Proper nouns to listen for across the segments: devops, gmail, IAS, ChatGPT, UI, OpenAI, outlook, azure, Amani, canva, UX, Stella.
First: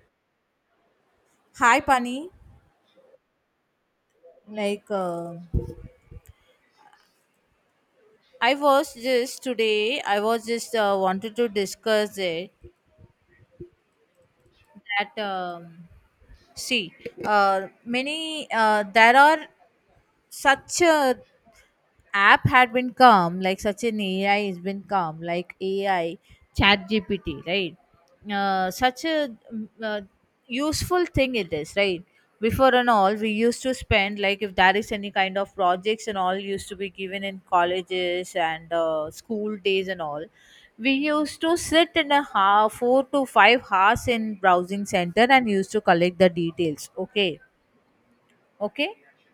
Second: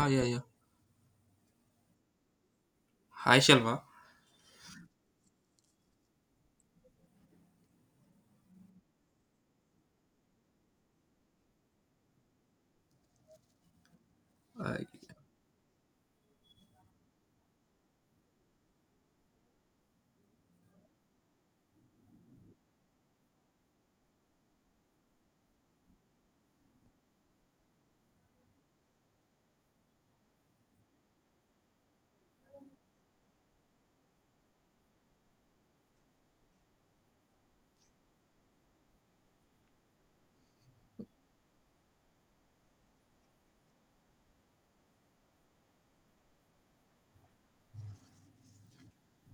Ah, yeah, yeah. Hi, Pani. Hi, Shalva. Like, uh, I was just wanted to discuss it Uh, that, see, there are such app had been come like such an ai has been come like ai chat gpt, right? Such a um, uh, Useful thing it is, right? Before and all we used to spend like if there is any kind of projects and all used to be given in colleges and school days and all, we used to sit in a half, 4 to 5 hours in browsing center and used to collect the details. Okay. Okay.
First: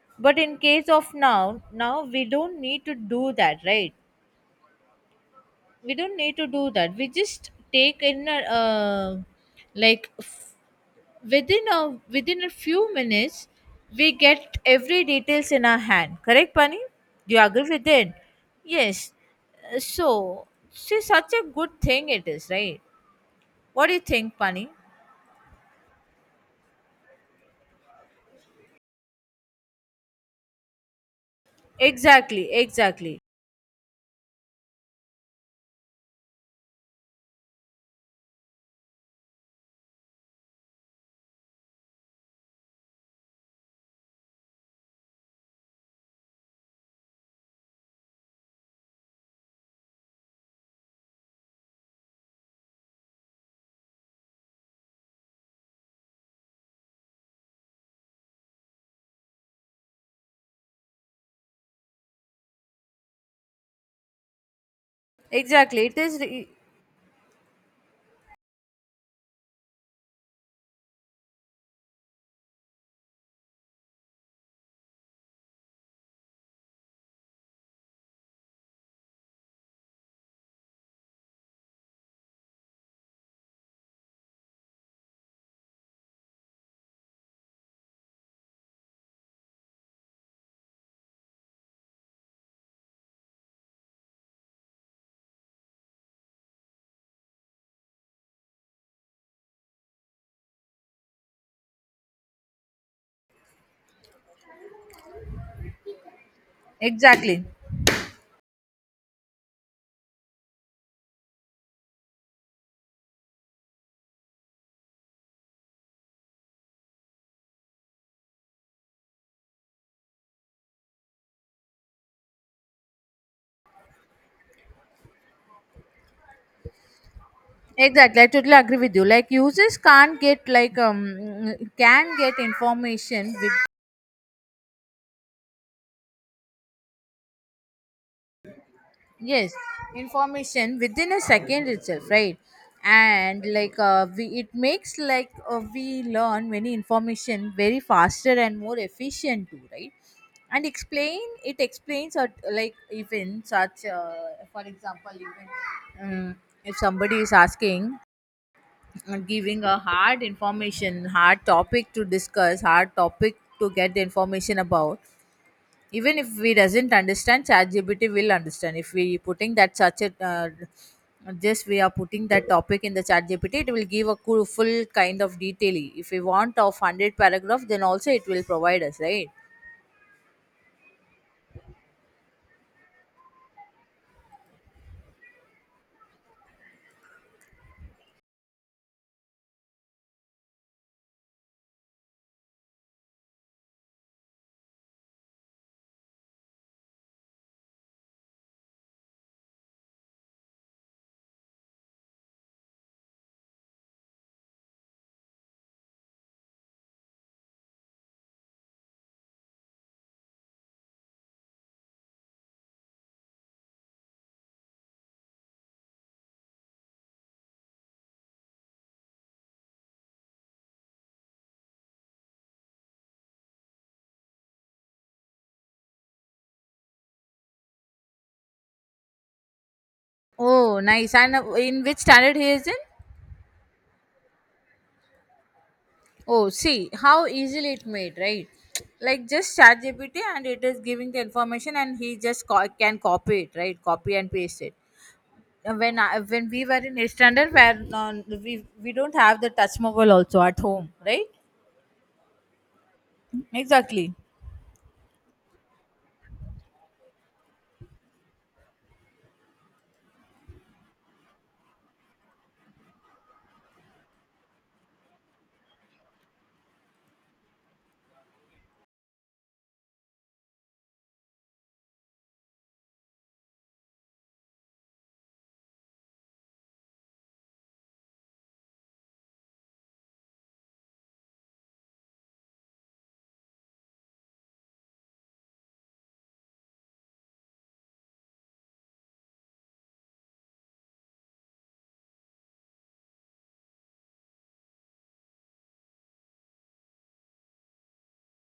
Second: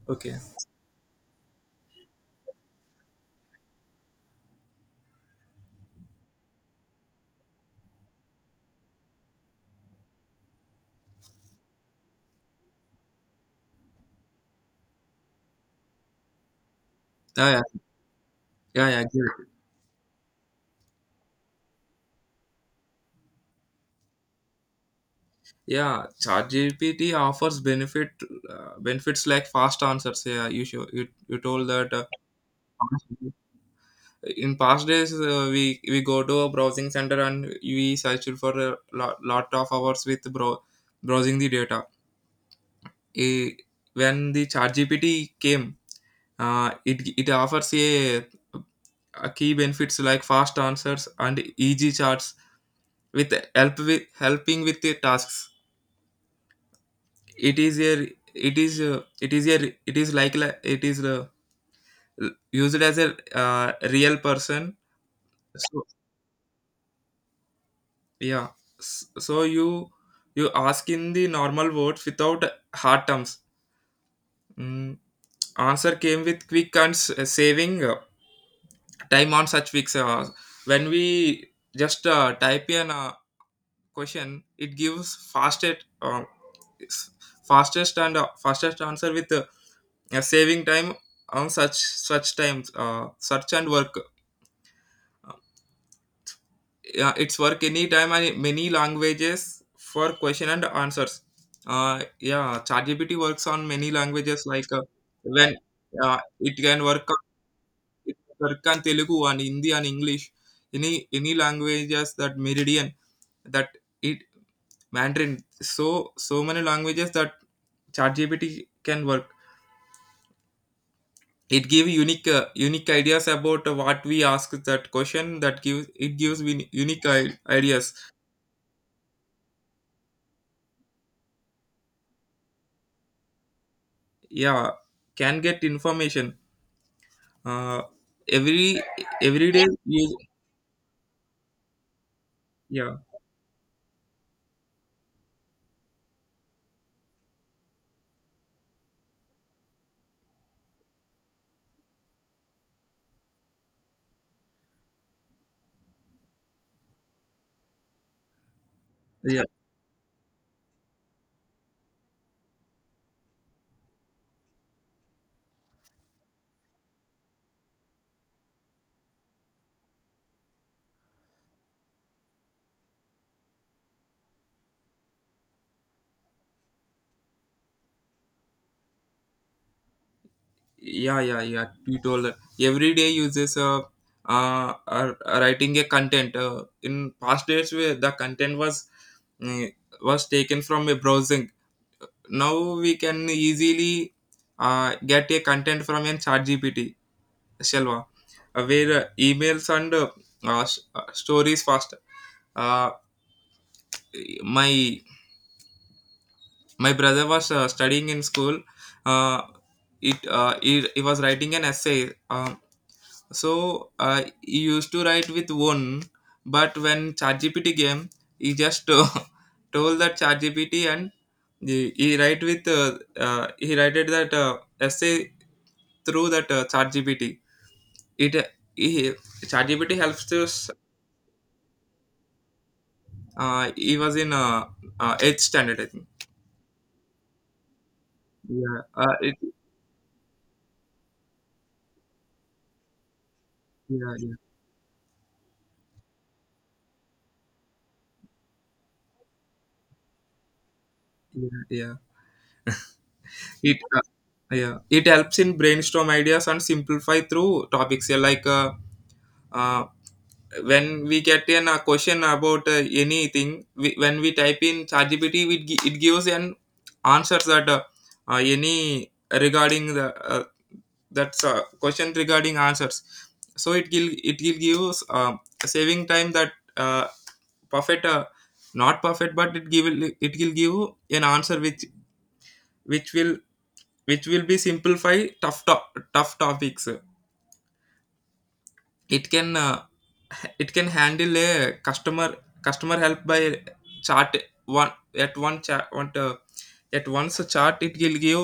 okay. But in case of now, now we don't need to do that, right? We don't need to do that. We just take in a like f- within a within a few minutes, we get every details in our hand. Correct, Pani? Do you Yeah, yeah, agree with it? yeah, yeah. Yes. Give it. So, see, such a good thing it is, right? What do you think, Pani? Yeah, ChatGPT offers benefits like fast answers. Yeah, you told that. Exactly, exactly, In past days, we go to a browsing center and we search for a lot of hours with browsing the data. Eh, when the ChatGPT came, it offers a key benefits like fast answers and easy charts with helping with the tasks. It is a it is a, it is a it is like li- it is used as a real person. So exactly. Yeah, so you ask in the normal words without hard terms. mm, Answer came with quick and saving time on such weeks when we just type in a question. It gives fastest s- fastest and fastest answer with yeah, saving time on such times, search and work. Uh, yeah, it's work any time and many languages for question and answers. uh, yeah, ChatGPT works on many languages like, when uh, it can work on, Exactly. it can work on Telugu and Hindi and English, any languages that Meridian, that it Mandarin. So so many languages that ChatGPT can work. It gives unique ideas about what we ask. That question, that gives it gives me unique ideas. Exactly, I totally agree with you. Like users can't get like can get information with, Yeah, can get information, uh every yes, day use. information within a second itself, right? Yeah, And like we it makes like we learn many information very faster and more efficient too, right? And explain It explains, or like even such for example, even um, if somebody is asking and yeah, giving a hard information, hard topic to discuss, hard topic to get the information about, even if we doesn't understand, ChatGPT will understand. If we putting that such a just we are putting that topic in the ChatGPT, it will give a cool, full kind of detail. If we want of 100 paragraph, then also it will provide us, right? yeah, yeah, yeah, you told that every day uses. Uh are writing a content, in past days where the content was, mm, was taken from a browsing. Now we can easily get a content from an chat gpt, Shalva, where emails and stories faster. Uh, my brother was studying in school. Uh, it He, was writing an essay. He used to write with one, but when ChatGPT came, he just told that ChatGPT, and he write with he wrote that essay through that ChatGPT. It he ChatGPT helps us. Oh nice, and in which standard he is in? He was in eighth standard, I think. Oh, see how easily it made, right? Yeah. Like just chat GPT and it is giving the information, and he just can copy it, right? Yeah. Copy and Yeah. paste it. And when I, when we were in eighth standard, where we don't have the touch mobile also at home, right? Yeah. Yeah. It. Exactly. Yeah. It helps in brainstorm ideas and simplify through topics. Yeah, like, uh, when we get in a question about anything, when we type in ChatGPT, it gives an answers that, any regarding the that's question regarding answers. So it will give us, saving time that uh, perfect, not perfect, but it give it will give an answer which which will which will be simplify tough tough topics. It can it can handle a customer customer help by chart, one at one chart one at once a chart. It will give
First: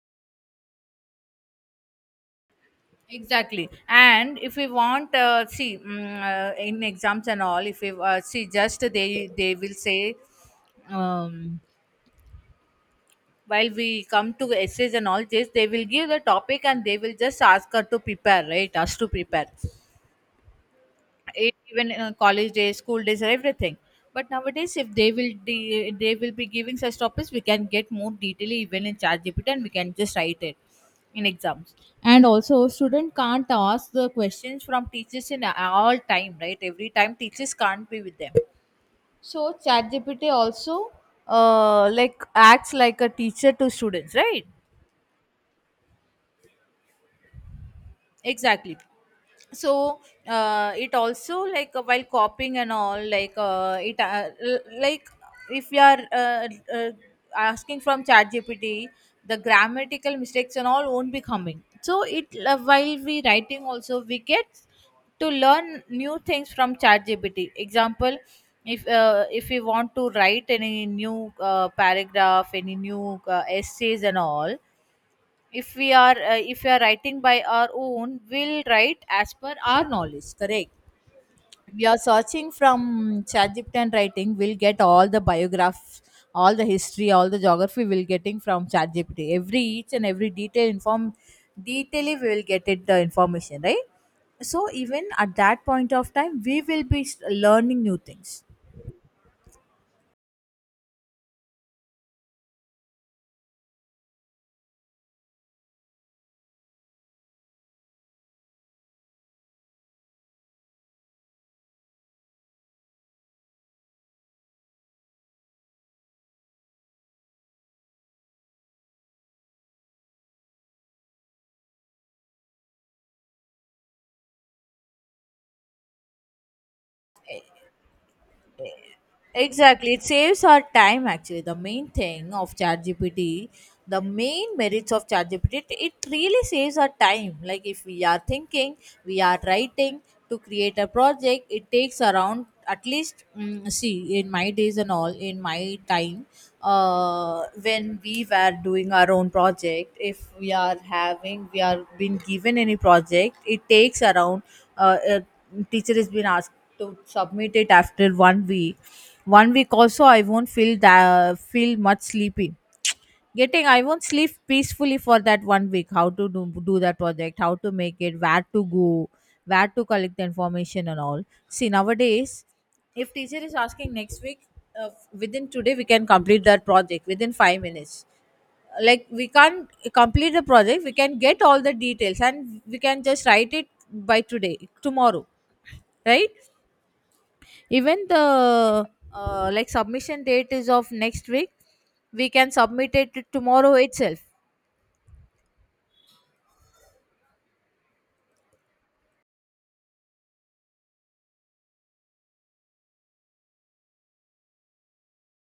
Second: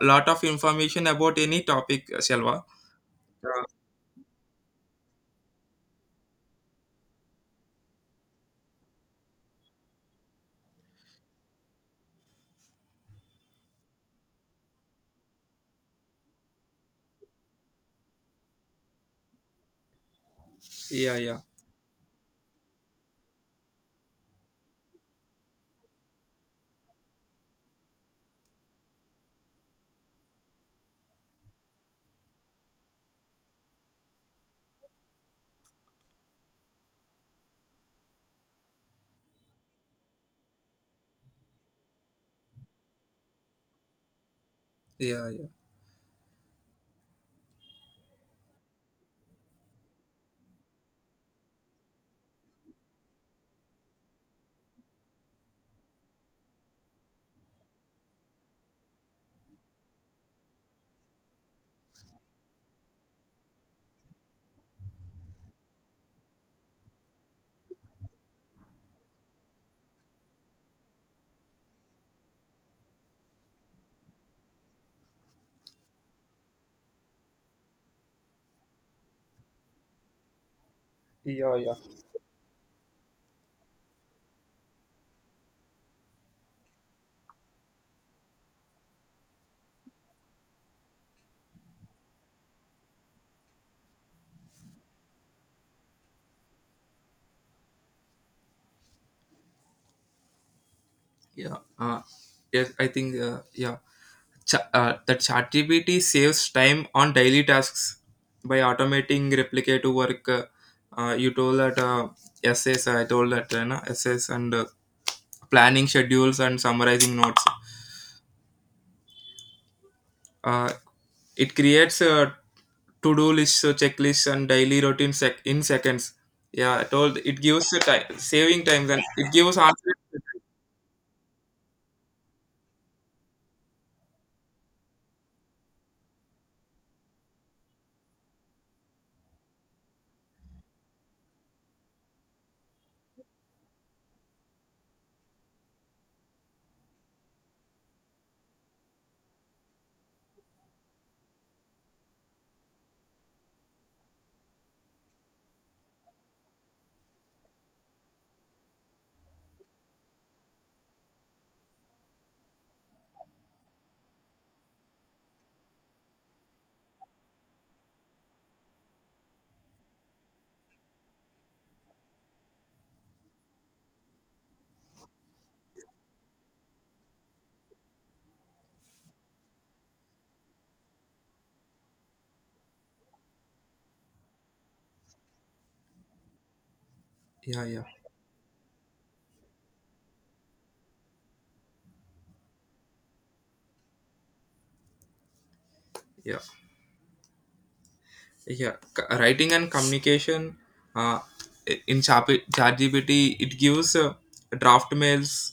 a lot of information about any topic, shalva. Uh, Exactly. And if we want, see in exams and all, if we see, just they will say. Um, while we come to essays and all this, they will give the topic and they will just ask her to prepare, right, us to prepare. yeah yeah Even in college days, school days or everything, but nowadays if they will they will be giving such topics, we can get more detail even in chat gpt, and we can just write it in exams. And also student can't ask the questions from teachers in all time, right? Every time teachers can't be with them, so chat gpt also like acts like a teacher to students, right? yeah yeah Exactly. So it also, like while copying and all, like like, if we are uh, asking from chat gpt, the grammatical mistakes and all won't be coming. So it while we writing also, we get to learn new things from chat gpt. Example, if we want to write any new paragraph, any new essays and all, if we are writing by our own, we'll write as per our knowledge, correct. yeah yeah. We are searching from ChatGPT and writing, we'll get all the biograph, all the history, all the geography we'll getting from ChatGPT. Every each and every detail inform, detailly we will get it the information, right? So even at that point of time, we will be learning new things. yeah Yes, I think, yeah, that ChatGPT saves time on daily tasks by automating replicative work. You told that, essays, I told that you know, essays, and planning schedules and summarizing notes. Uh, it creates a to-do lists, checklists, and daily in seconds. Yeah, I told it gives the time, saving times, and it gives answers. Exactly, it saves our time actually. The main thing of ChatGPT, the main merits of ChatGPT, it really saves our time. Like if we are thinking, we are writing to create a project, it takes around at least see in my days and all, in my time, when we were doing our own project, if we are having, we are being given any project, it takes around uh, uh teacher has been asked to submit it after 1 week. 1 week also I won't feel that, feel much sleepy, getting I won't sleep peacefully for that 1 week, how to do that project, how to make it, where to go, where to collect the information and all. See nowadays, if teacher is asking next week, uh, within today we can complete that project within 5 minutes. Like we can't complete the project, we can get all the details and we can just write it by today tomorrow, right? Yeah, yeah, Even the like submission date is of next week, we can submit it tomorrow itself. yeah. Writing and communication, uh, in ChatGPT, it gives draft mails,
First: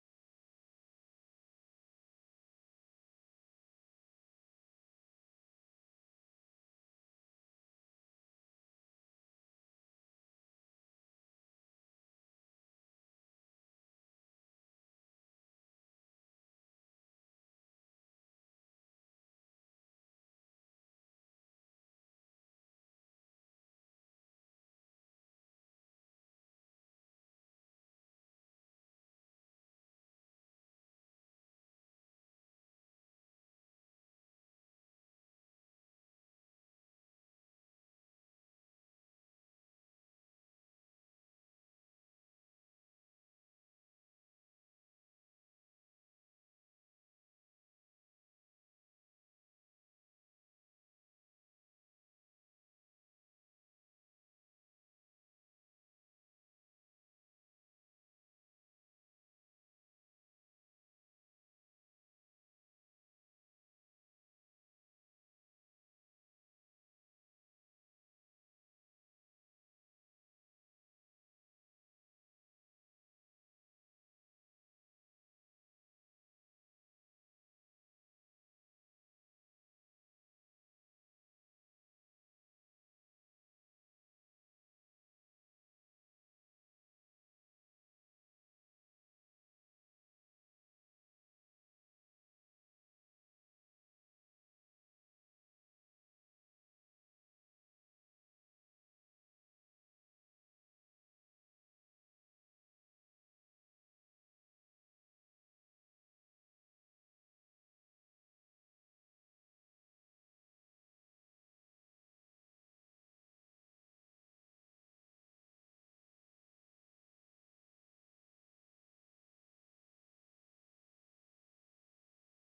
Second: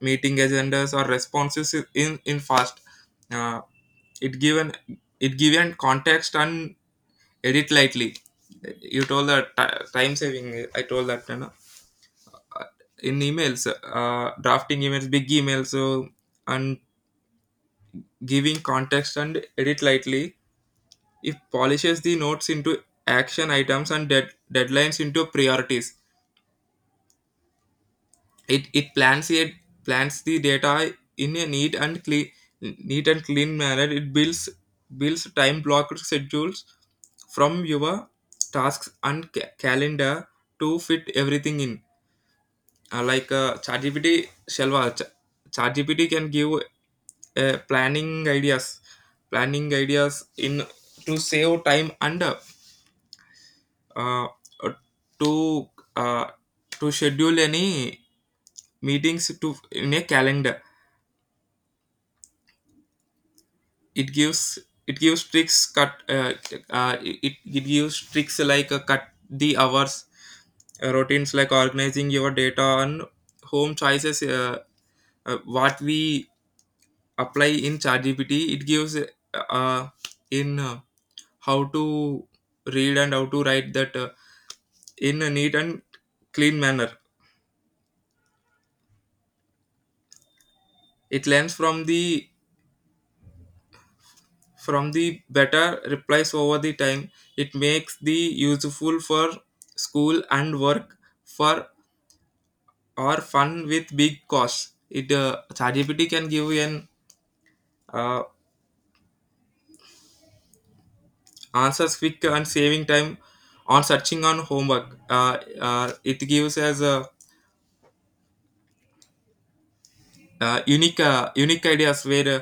meeting agendas, or responses, in fast. uh, it given it given context and edit lightly. You told that time saving, I told that, you know. Uh, in emails, drafting emails, big emails, so and giving context and edit lightly. It polishes the notes into action items and deadlines into priorities. It plans the data in a neat and clean manner. It builds time blocked schedules from your tasks and calendar to fit everything in. ChatGPT, Shelva, ChatGPT can give uh, planning ideas, planning ideas in to save time and uh, to uh, to schedule any meetings to in a calendar. It gives it gives tricks cut uh, it gives tricks like cut the hours, routines like organizing your data and home choices. What we apply in ChatGPT, it gives uh, in how to read and how to write that in a neat and clean manner. It learns from the better replies over the time. It makes the useful for school and work for or fun with big costs. It ChatGPT can give you an uh, answers quick and saving time on searching on homework. It gives us a unique ideas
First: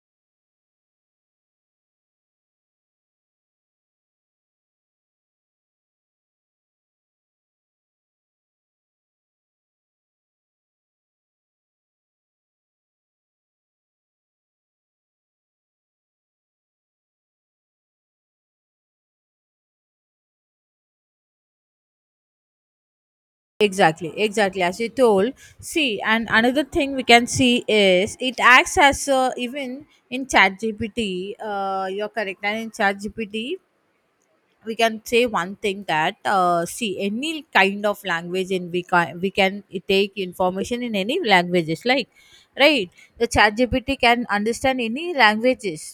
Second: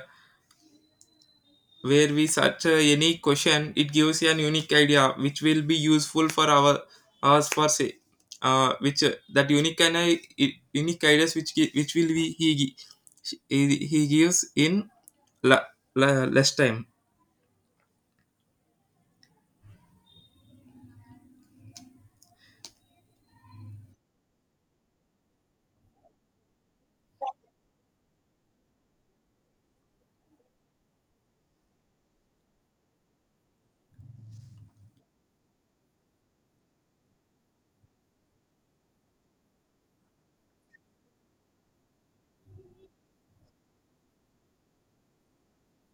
where we search a unique question, it gives an unique idea which will be useful for our us for say which that unique and I, unique ideas which gi- which will be he gi- he gives in la, la, less time. Exactly, exactly, as you told. See, and another thing we can see is it acts as a, even in chat gpt, you're correct, and in chat gpt we can say one thing, that see, any kind of language in, we can take information in any languages, like, right, the chat gpt can understand any languages.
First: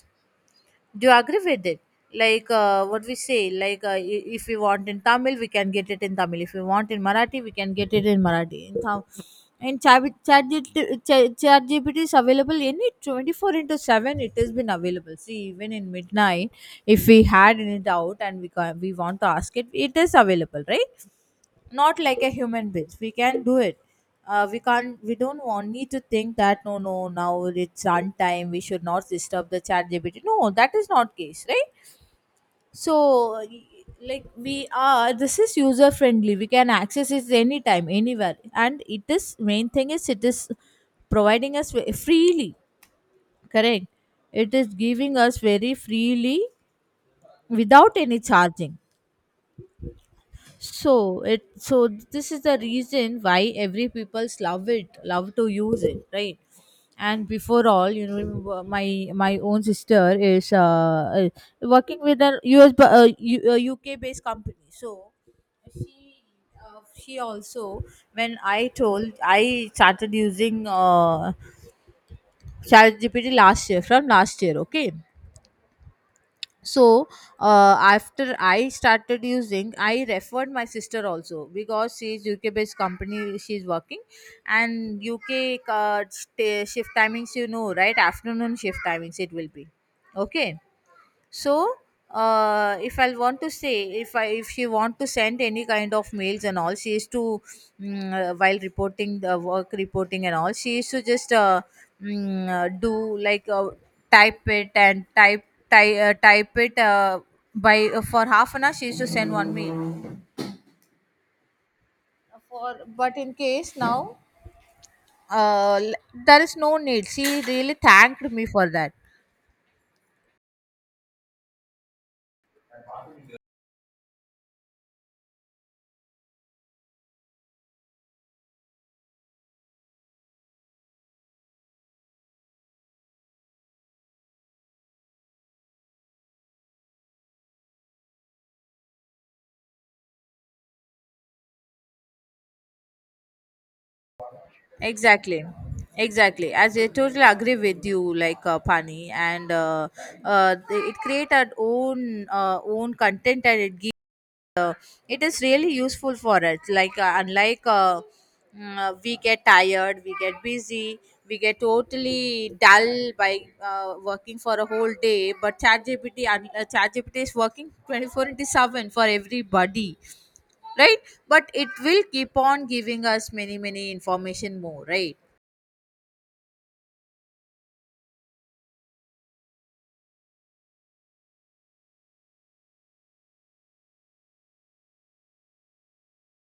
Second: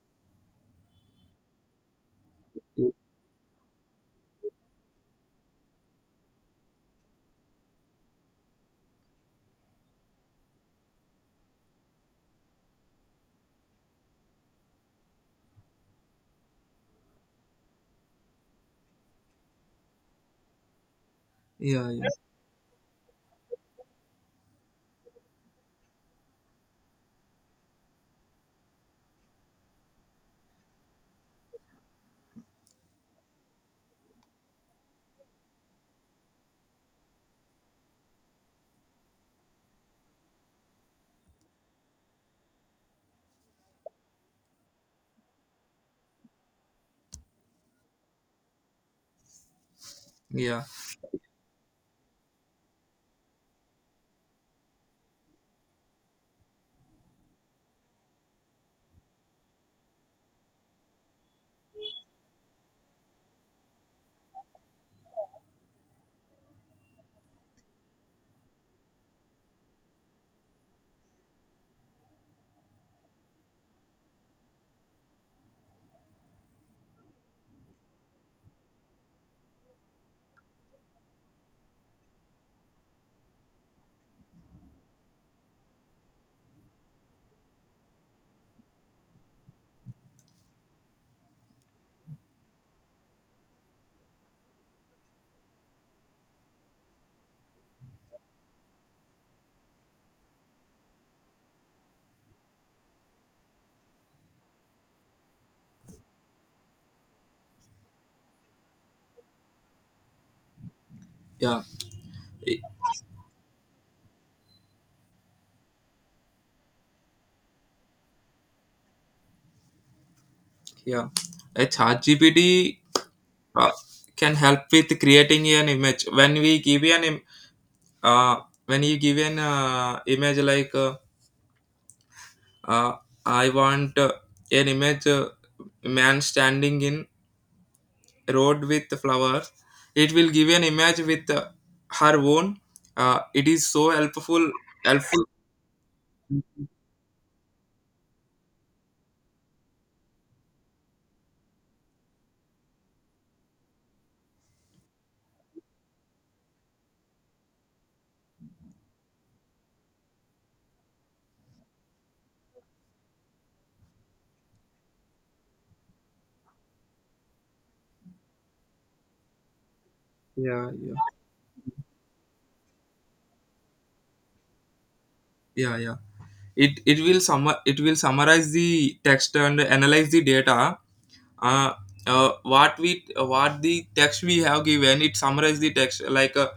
Do you agree with it? Like what we say, like if we want in tamil, we can get it in tamil. If we want in marathi, we can get it in marathi. And chat gpt is available any 24 into 7, it has been available. See, even in midnight if we had any doubt, and we can, we want to ask it, it is available, right? yeah Not yeah like a human being we can do it. We don't want need to think that no no now it's time. We should not disturb the chat gpt, no, that is not case, right? So like we are, this is user friendly, we can access it anytime anywhere, and it is main thing is, it is providing us freely, correct? It is giving us very freely without any charging. yeah So it, so this is the reason why every people's love it, love to use it, right? And before all, you know, my own sister is working with a uk based company. So she she also, when I told I started using ChatGPT last year, from last year, okay? So after I started using, I referred my sister also, because she's uk based company, she's working, and uk shift timings, you know, right? Afternoon shift timings, it will be okay. So if I want to say, if I, if she want to send any kind of mails and all, she is to while reporting the work, reporting and all, she is to just do like type it and type it by for half an hour she is to send one mail. yeah I- For, but in case now, uh, l- there is no need, she really thanked me for that. yeah a chat gpt uh, can help with creating an image. When we give an uh, when you give an image like, Uh, I want an image man standing in road with flowers. It will give an image with her own. It is so helpful. Helpful. Exactly. Exactly. As I totally agree with you, like Pani, and it create our own own content and it gives. It is really useful for us. Like unlike we get tired, we get busy, we get totally dull by working for a whole day. But ChatGPT, ChatGPT is working 24 into seven for everybody, Yeah, yeah, right? But it will keep on giving us many many information more, right? yeah, yeah. It will summarize the text and analyze the data. Uh, what the text we have given, it summarize the text like, uh,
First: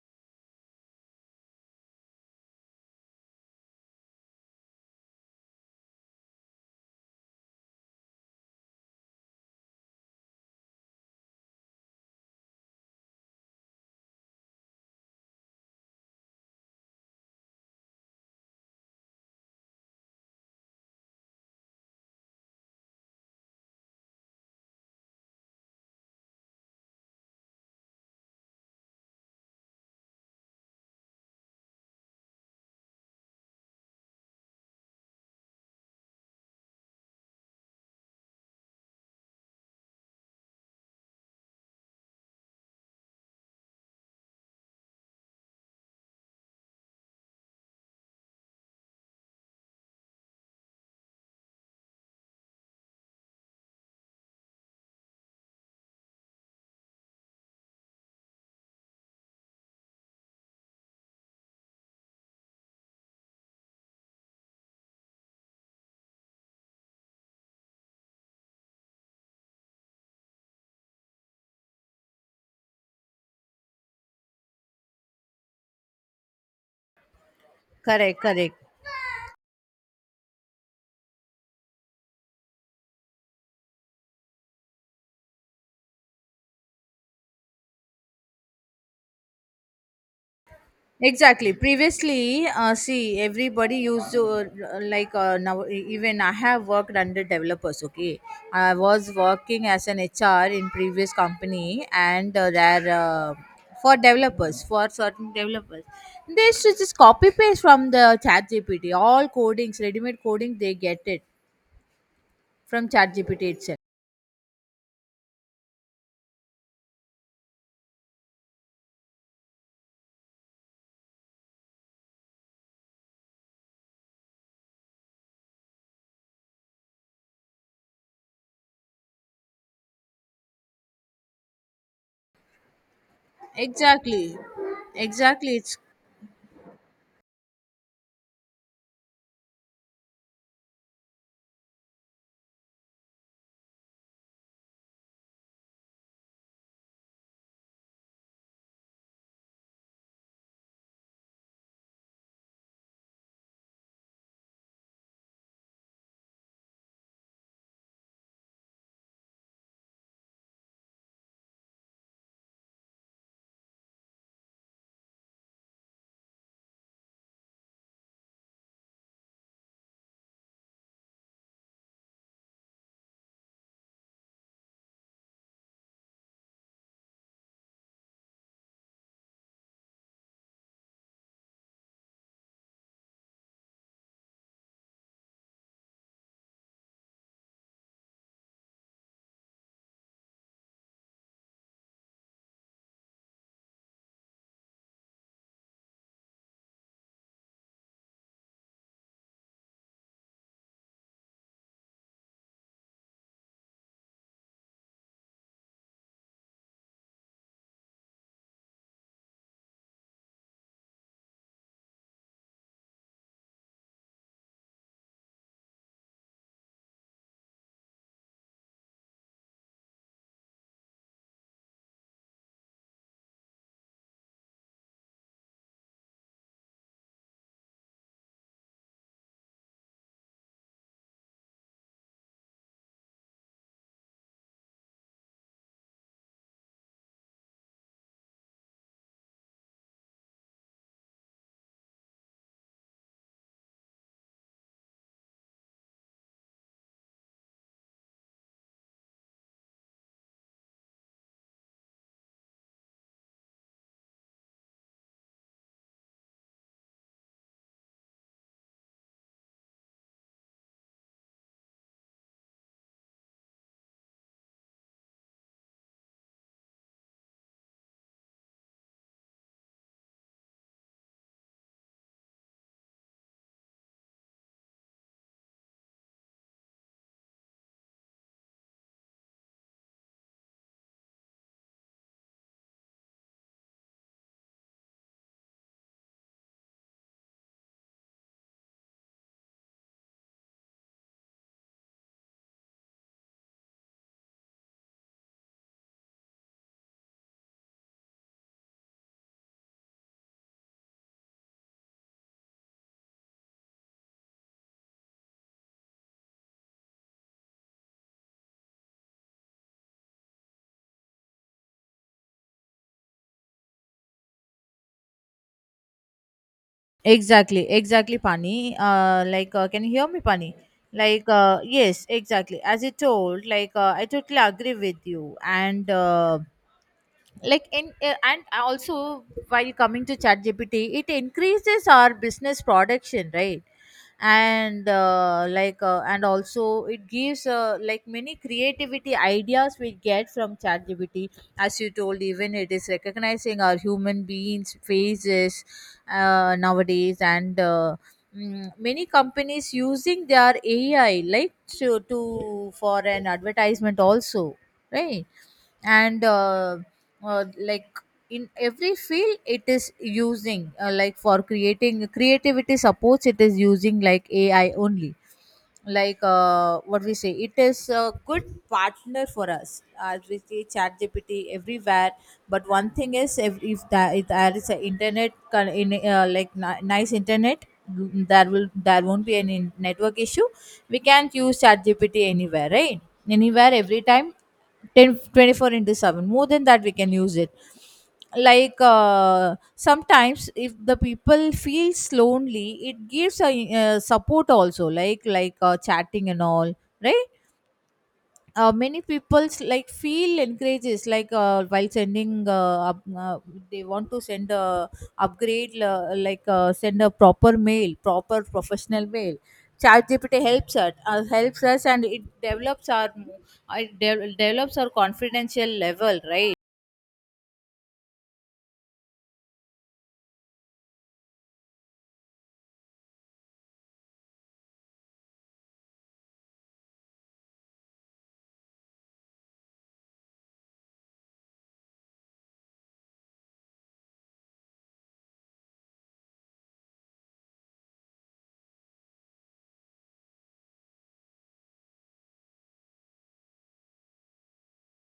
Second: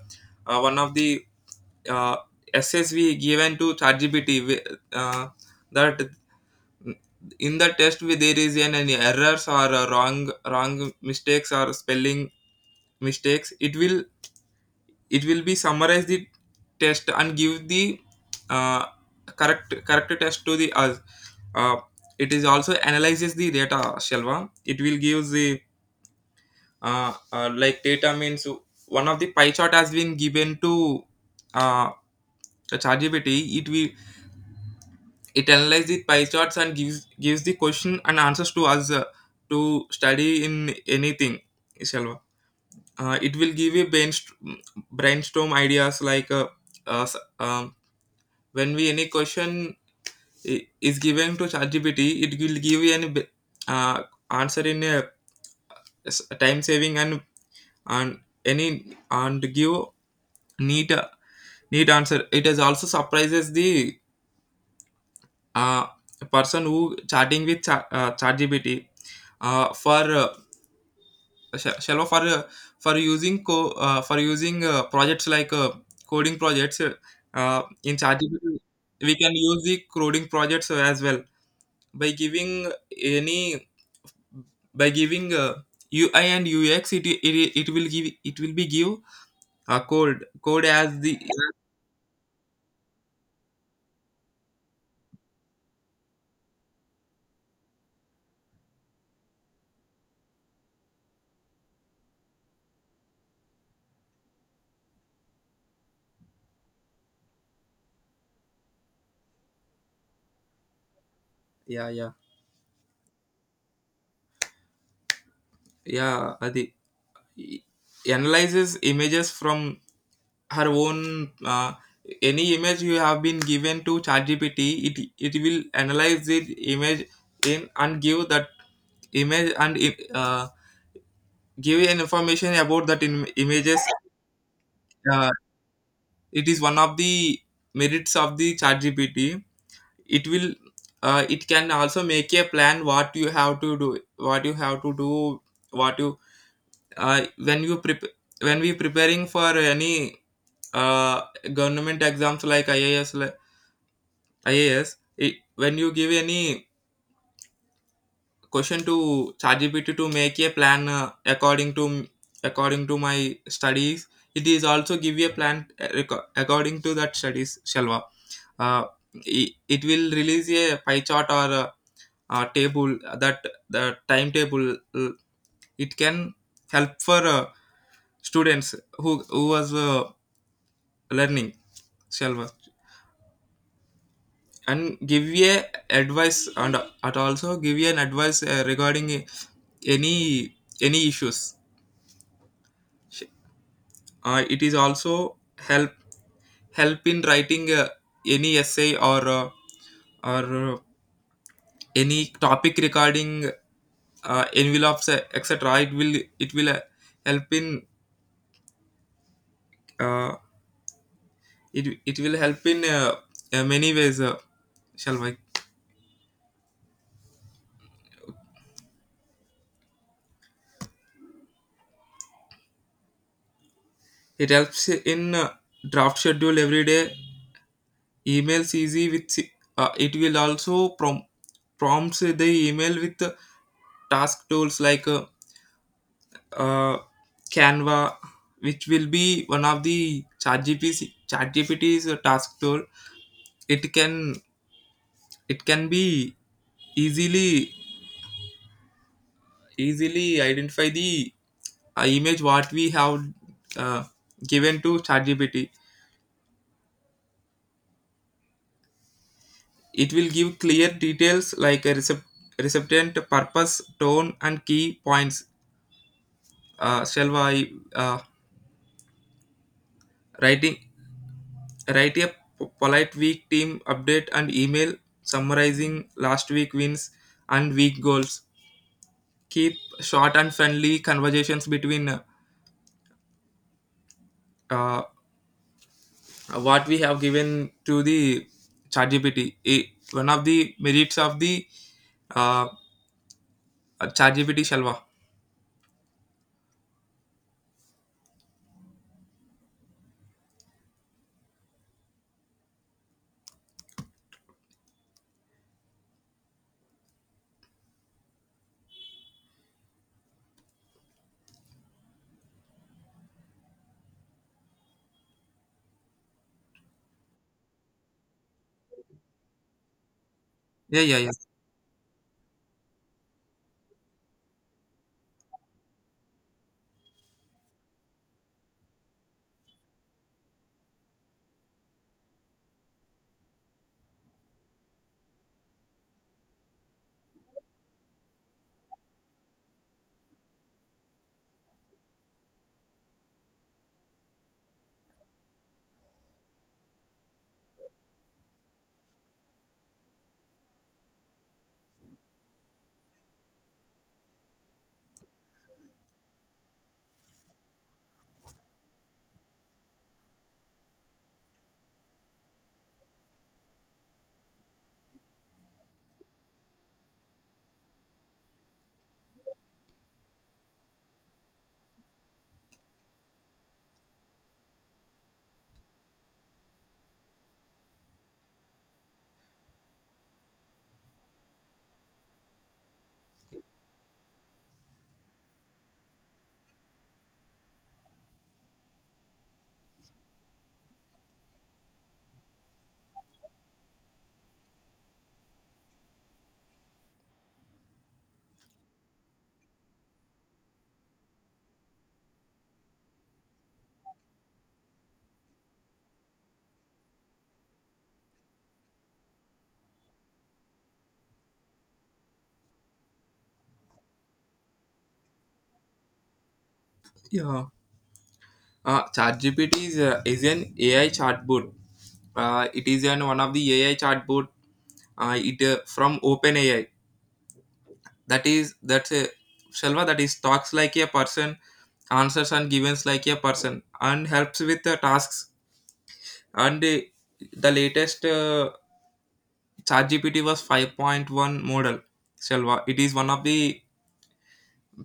uh, one of the uh, essays we given to ChatGPT uh, that in the test there is an errors or a wrong mistakes or spelling mistakes. It will be summarize the test and give the uh, correct test to the us. uh, it is also analyzes the data, shelva. It will give the uh, like data means one of the pie chart has been given to uh, ChatGPT. It analyzes the pie charts and gives the question and answers to us to study in anything, Shalva. It will give you brainstorm ideas like uh, s- um, when we any question is given to ChatGPT, it will give you an uh, answer in a time saving and any and give neat neat answer. It has also surprises the, uh, a person who chatting with ChatGPT uh, for uh, shallow, for for using projects like coding projects. In Correct, correct. ChatGPT we can use the coding projects as well by giving any by giving UI and UX. It it will give it will be give a code as the, Exactly. Previously, see, everybody used to like now. Even I have worked under developers. Okay, I was working as an HR in previous company, and there for developers, for certain developers, they used to just copy paste from the Chat GPT. All codings, ready-made coding, they get it yeah yeah from Chat GPT itself. yeah. Adi analyzes images from her own. Any image you have been given to ChatGPT, it will analyze the image in and give that image and uh, give an information about that in images. Exactly, Uh, exactly. It's it is one of the merits of the ChatGPT. It will it can also make a plan, what you have to do, what you have to do, what you when you prep when we preparing for any uh, government exams like IAS. Ah, yes, it, when you give any question to ChatGPT to make a plan according to my studies, it is also give you a plan according to that studies, Shalva. Uh, it will release a pie chart or a table, that the timetable. It can help for students who was learning, Shalva, and give you a advice and at also give you an advice regarding any issues. It is also help help in writing any essay or or uh, any topic regarding envelopes, etc. It will help in uh, it, it will help in many ways, shall we. It helps in draft schedule every day, emails easy with, it will also prompts the email with task tools like uh, canva, which will be one of the chat gpt's task tool. it can it can be easily identify the image what we have uh, given to ChatGPT. It will give clear details like a recipient, purpose, tone, and key points. Shall I writing write a polite week team update and email summarizing last week wins and week goals. Keep short and friendly conversations between, uh, what we have given to the ChatGPT. One of the merits of the uh, ChatGPT, Shalva. exactly, exactly, Pani. Like, can you hear me, Pani? Yeah, yeah, Like, yeah. Yes, exactly. As you told, like, I totally agree with you. And like in and also while coming to chat gpt, it increases our business production, right? And like, and also it gives, like, many creativity ideas we get from chat gpt. As you told, even it is recognizing our human beings faces nowadays, and many companies using their ai, like to for an advertisement also, right? And like, in every field it is using, like, for creating creativity supports, it is using like ai only. Like, what we say, it is a good partner for us, as we see chat gpt everywhere. But one thing is, if there is an internet like nice internet, there won't be any network issue. We can use chat gpt anywhere, right? Anywhere, every time, 10 24 into 7, more than that we can use it. Like, sometimes if the people feels lonely, it gives a, support also, like chatting and all, right? Many people like feel encourages, like, while sending, they want to send a upgrade like send a proper mail, proper professional mail. Chat gpt helps us, helps us, and it develops our confidential level, right? Yeah. ChatGPT is an AI chatbot. It is an one of the AI chatbot. It From OpenAI. That's a, shalva, that is talks like a person, answers and givens like a person and helps with the tasks, and the latest chat was 5.1 model, shalva. It is one of the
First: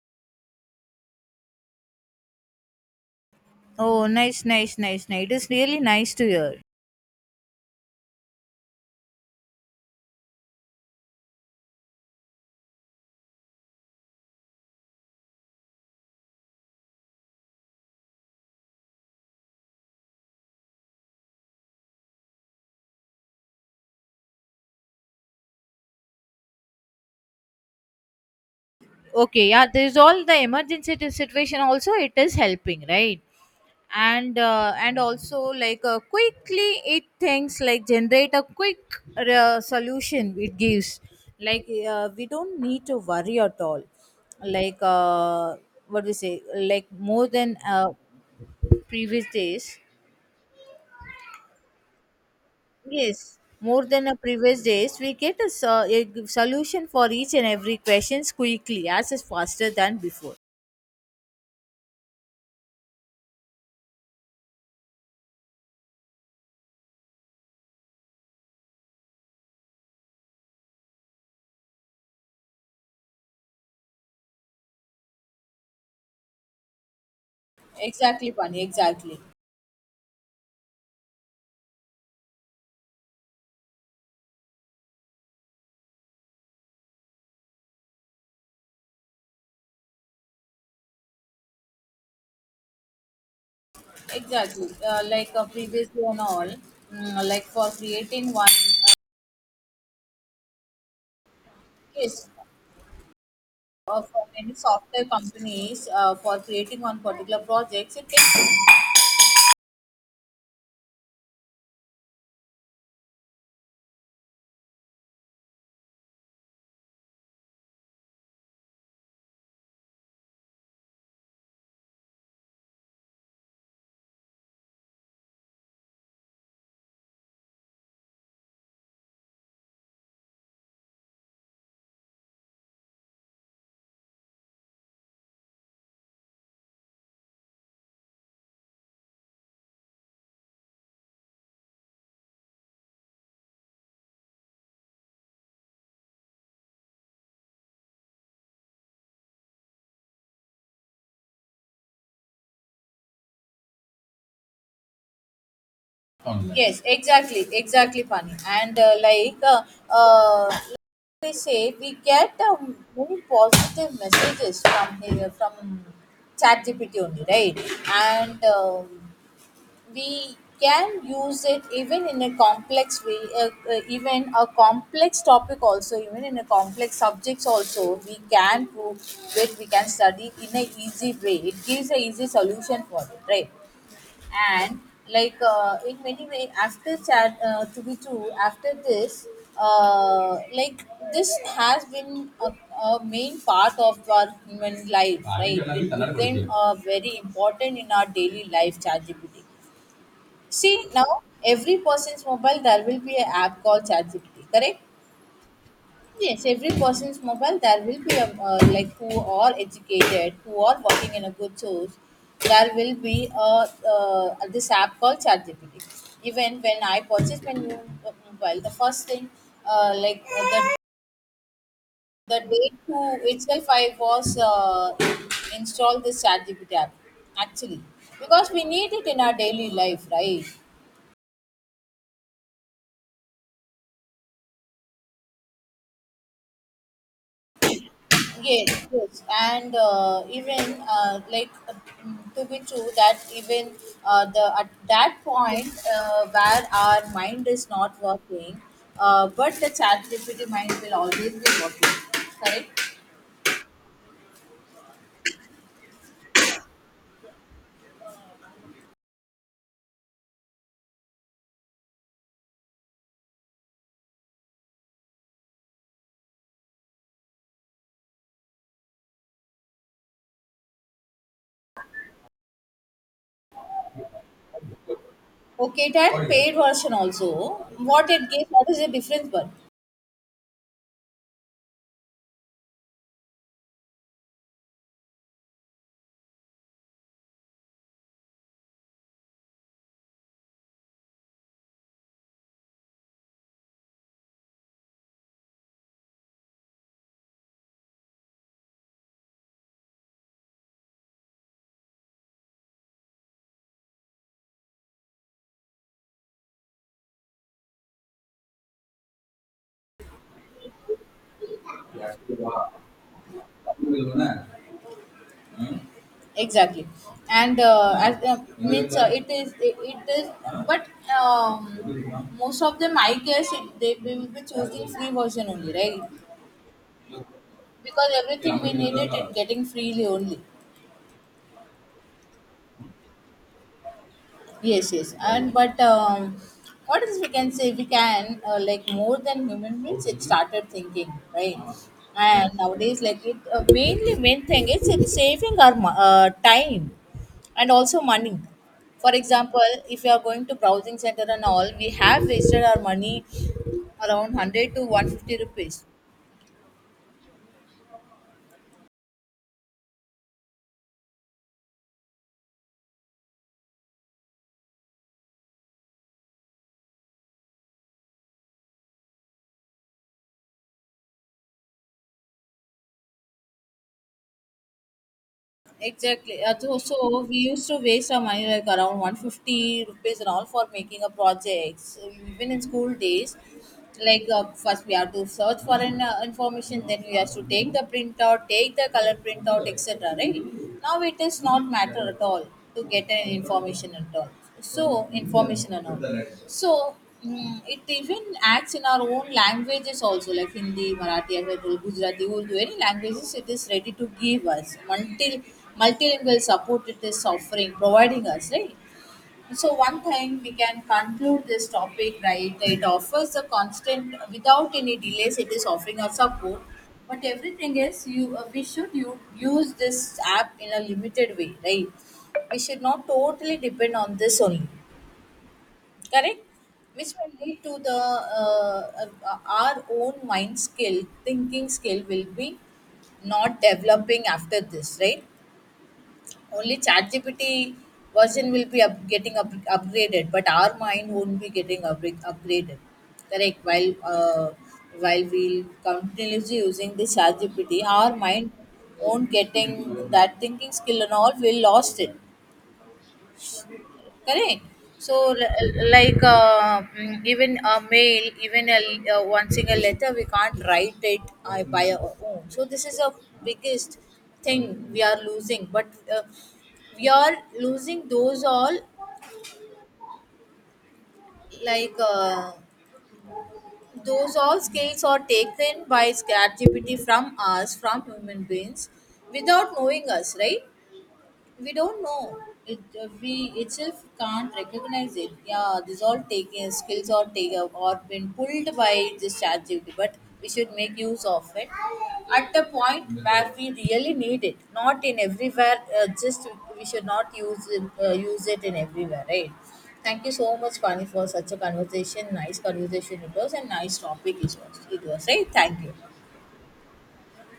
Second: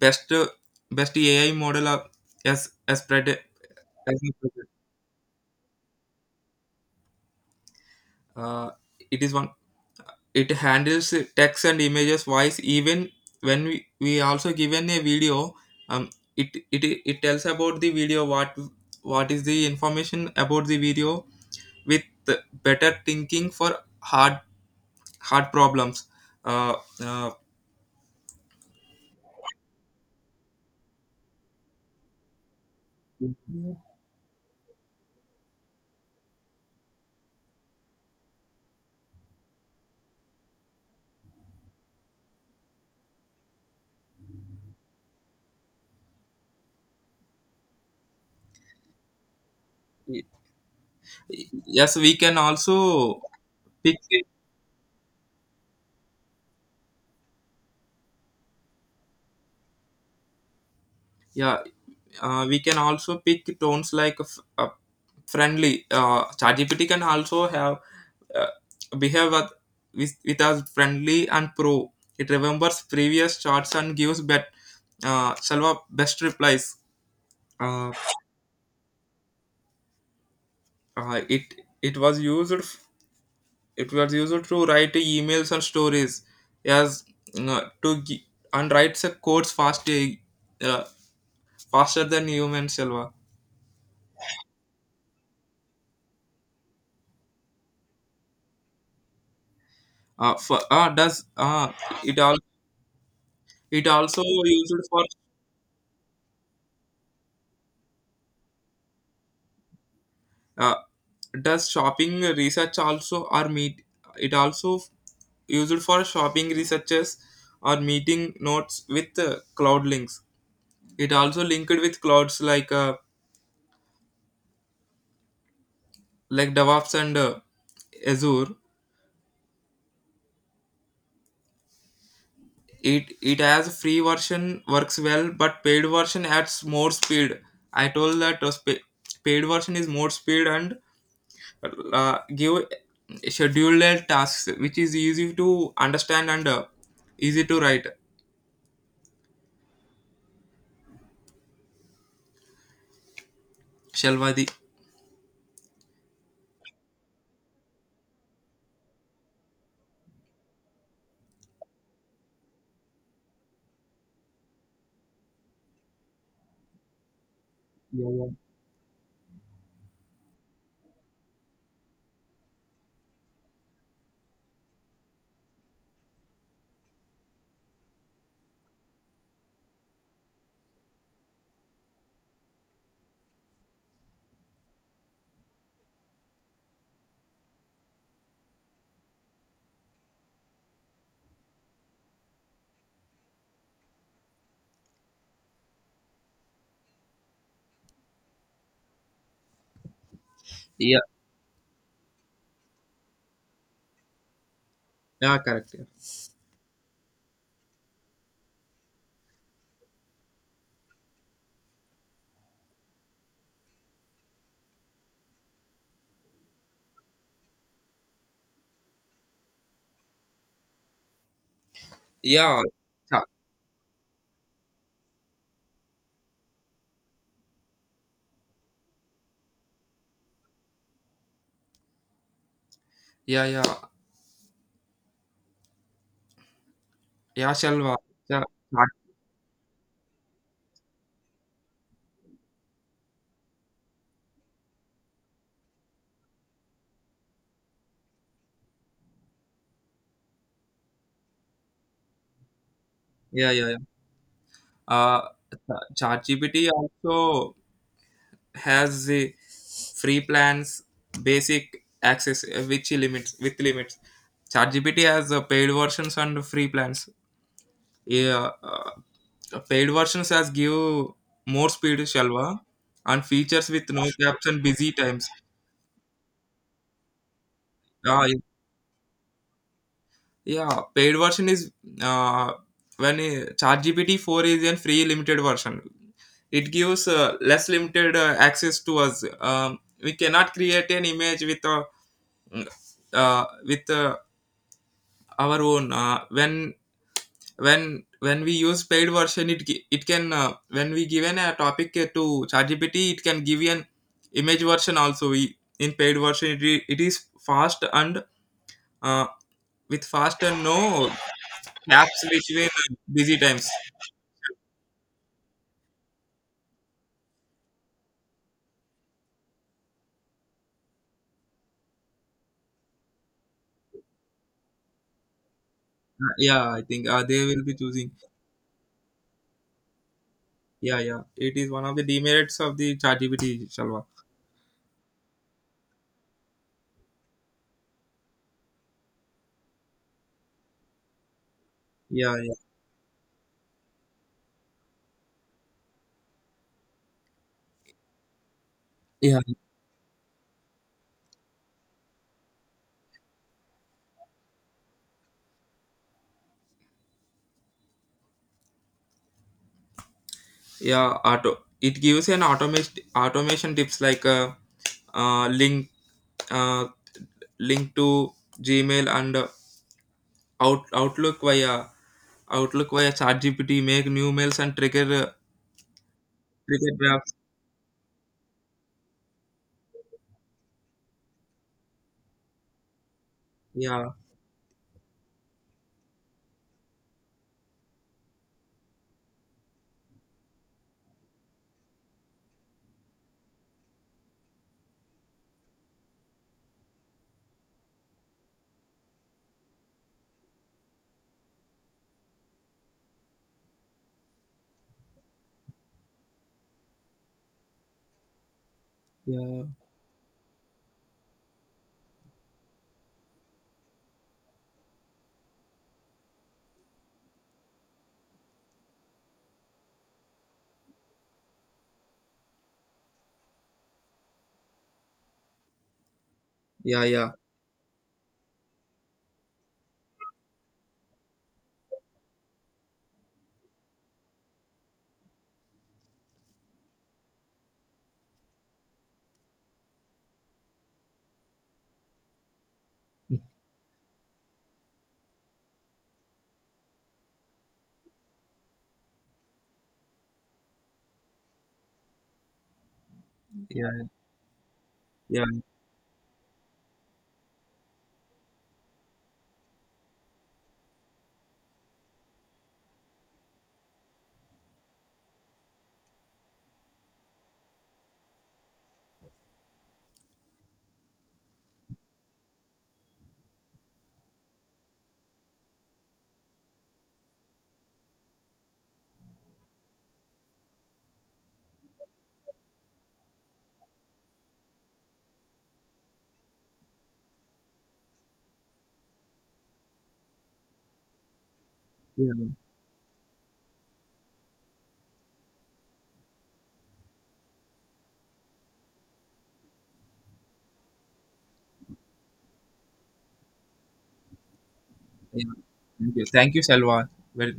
best best ai model of, as spread Oh, as, nice, nice, nice, nice. It is really nice to hear. uh, it is one. It handles text and images, voice, even when we also given a video. um it, it it tells about the video, what is the information about the video with the better thinking for hard problems. uh, uh, Okay, yeah, there's all the emergency situation also, it is helping, right? And also, like, quickly it thinks, like, generate a quick solution it gives. Like, we don't need to worry at all. Like, what we say, like more than previous days. yes, we can also Yes, more pick than a it. previous days, we get a, solution for each and every questions quickly, as is faster than before. Yeah, we can also pick tones like friendly. ChatGPT can also have uh, behave with us friendly and pro. It remembers previous charts and gives bet Salva best replies. Uh, Exactly, Pani. Exactly. it it was used to write emails and stories as uh, to gi- and writes a codes fast, uh, faster than human, Salva. Exactly. Like, previously and all, like for creating one, uh, For, does it case, all It also for many used for software companies, for creating one particular project, it takes. uh, does shopping research also or meet. It also used for shopping researches or meeting notes with cloud links. It also linked with clouds like devops and azure. It has free version works well, but paid version adds more speed. I told that paid version is more speed and give scheduled tasks which is easy to understand and easy to write, shalvadi. Yes, exactly. Exactly, Pani. And like, uh, they say we get very positive messages from here, from ChatGPT only, right? Yeah, yeah. And we can use it even in a complex way, even a complex topic also, even in a complex subjects also. We can prove it. We can study in a easy way. It gives a easy solution for it, right? And, like, in many ways, after chat to be true, after this, like, this has been a main part of our human life, right? It has been very important in our daily life, ChatGPT. See Yeah, now, every person's mobile, there will be an app called ChatGPT, correct? yeah, correct. Yeah, Yes, every person's mobile, there will be a, like, who are educated, who are working in a good source. There will be a, this app called ChatGPT. Even when I purchased my new mobile, the first thing, like, the yeah, day cha-, to itself, I was installed this ChatGPT app, actually, because we need it in our daily life, right? yeah, yeah. Yeah, Shalva. Yeah, Yes, Chat-, yes, and even, like, to be true, that even, the at that point, where our mind is not working, but the chat GPT mind will always be working. Correct. yeah, yeah. Yeah. Uh, ChatGPT also has the free plans, basic access, which limits with limits. ChatGPT has paid versions and free plans. Yeah, paid versions has give more speed, Shalva, and features with no caps and busy times. Okay, that paid version also. What Ah, it gives, what is the difference? But, yeah, paid version is uh, when ChatGPT 4 is a free limited version. It gives less limited access to us. We cannot create an image with uh, with uh, our own. When when we use paid version, it can, when we given a topic to ChatGPT, it can give you an image version also. We in paid version, it is fast and uh, with fast and no apps which way busy times. yeah. Exactly. And as means, it is, but, most of them I guess, they will be choosing free version only, right? Yeah, I think, they will be choosing, Because everything we needed, it getting freely only. yeah, yeah, it is one of the demerits of the ChatGPT, gpt, shalva. Yes, yes. And but, what else we can say? We can, like, more than human beings, it started thinking, right? Yeah, yeah, And nowadays, like it, main thing is, it's saving our time and also money. For yeah, example, if you are going to browsing center and all, we have wasted our money around 100 to 150 rupees. yeah. auto It gives an automation tips like uh link uh link to gmail and outlook via ChatGPT. Make new mails and trigger, Exactly. So, trigger so drafts. we used to waste our money like around 150 rupees and all for making a project. So even in school days, Yeah, like, first we have to search for an information, then we have to take the printout, take the color printout, etc. Right? Now it is not matter at all to get an information at all. So information and all. So it even acts in our own languages also, like Hindi, Marathi, as I told, Gujarati, Urdu, any languages it is ready to give us, until multilingual support it is offering, providing us, right? yeah, So one thing we can conclude this topic, right? It offers a constant without any delays, it is offering us support. But everything is, you we should, you use this app in a limited way, right? We should not totally depend on this only, correct? yeah, Which yeah, will lead to the, our own mind skill, thinking skill will be not developing after this, right? Only ChatGPT version will be getting upgraded, but our mind won't be getting up upgraded. Correct. While we continuously using the ChatGPT, our mind won't getting that thinking skill and all. We lost it, yeah, yeah. correct? So Yeah, like, even a mail, even a, one single letter we can't write it by our own. So this is a biggest thing we are losing, but, uh, we are losing those all, like, those all skills are taken by ChatGPT from us, from human beings, without knowing us, right? We don't know it, we itself can't recognize it, yeah, these all taken skills or been pulled by this chat GPT, but we should make use of it yeah. at the point where we really need it, not in everywhere. Just, we should not use it, use it in everywhere, right? Thank you so much, Pani, for such a conversation. Nice conversation it was, and nice topic it was, right? Thank you. Thank you. Thank you, Salwa. Well,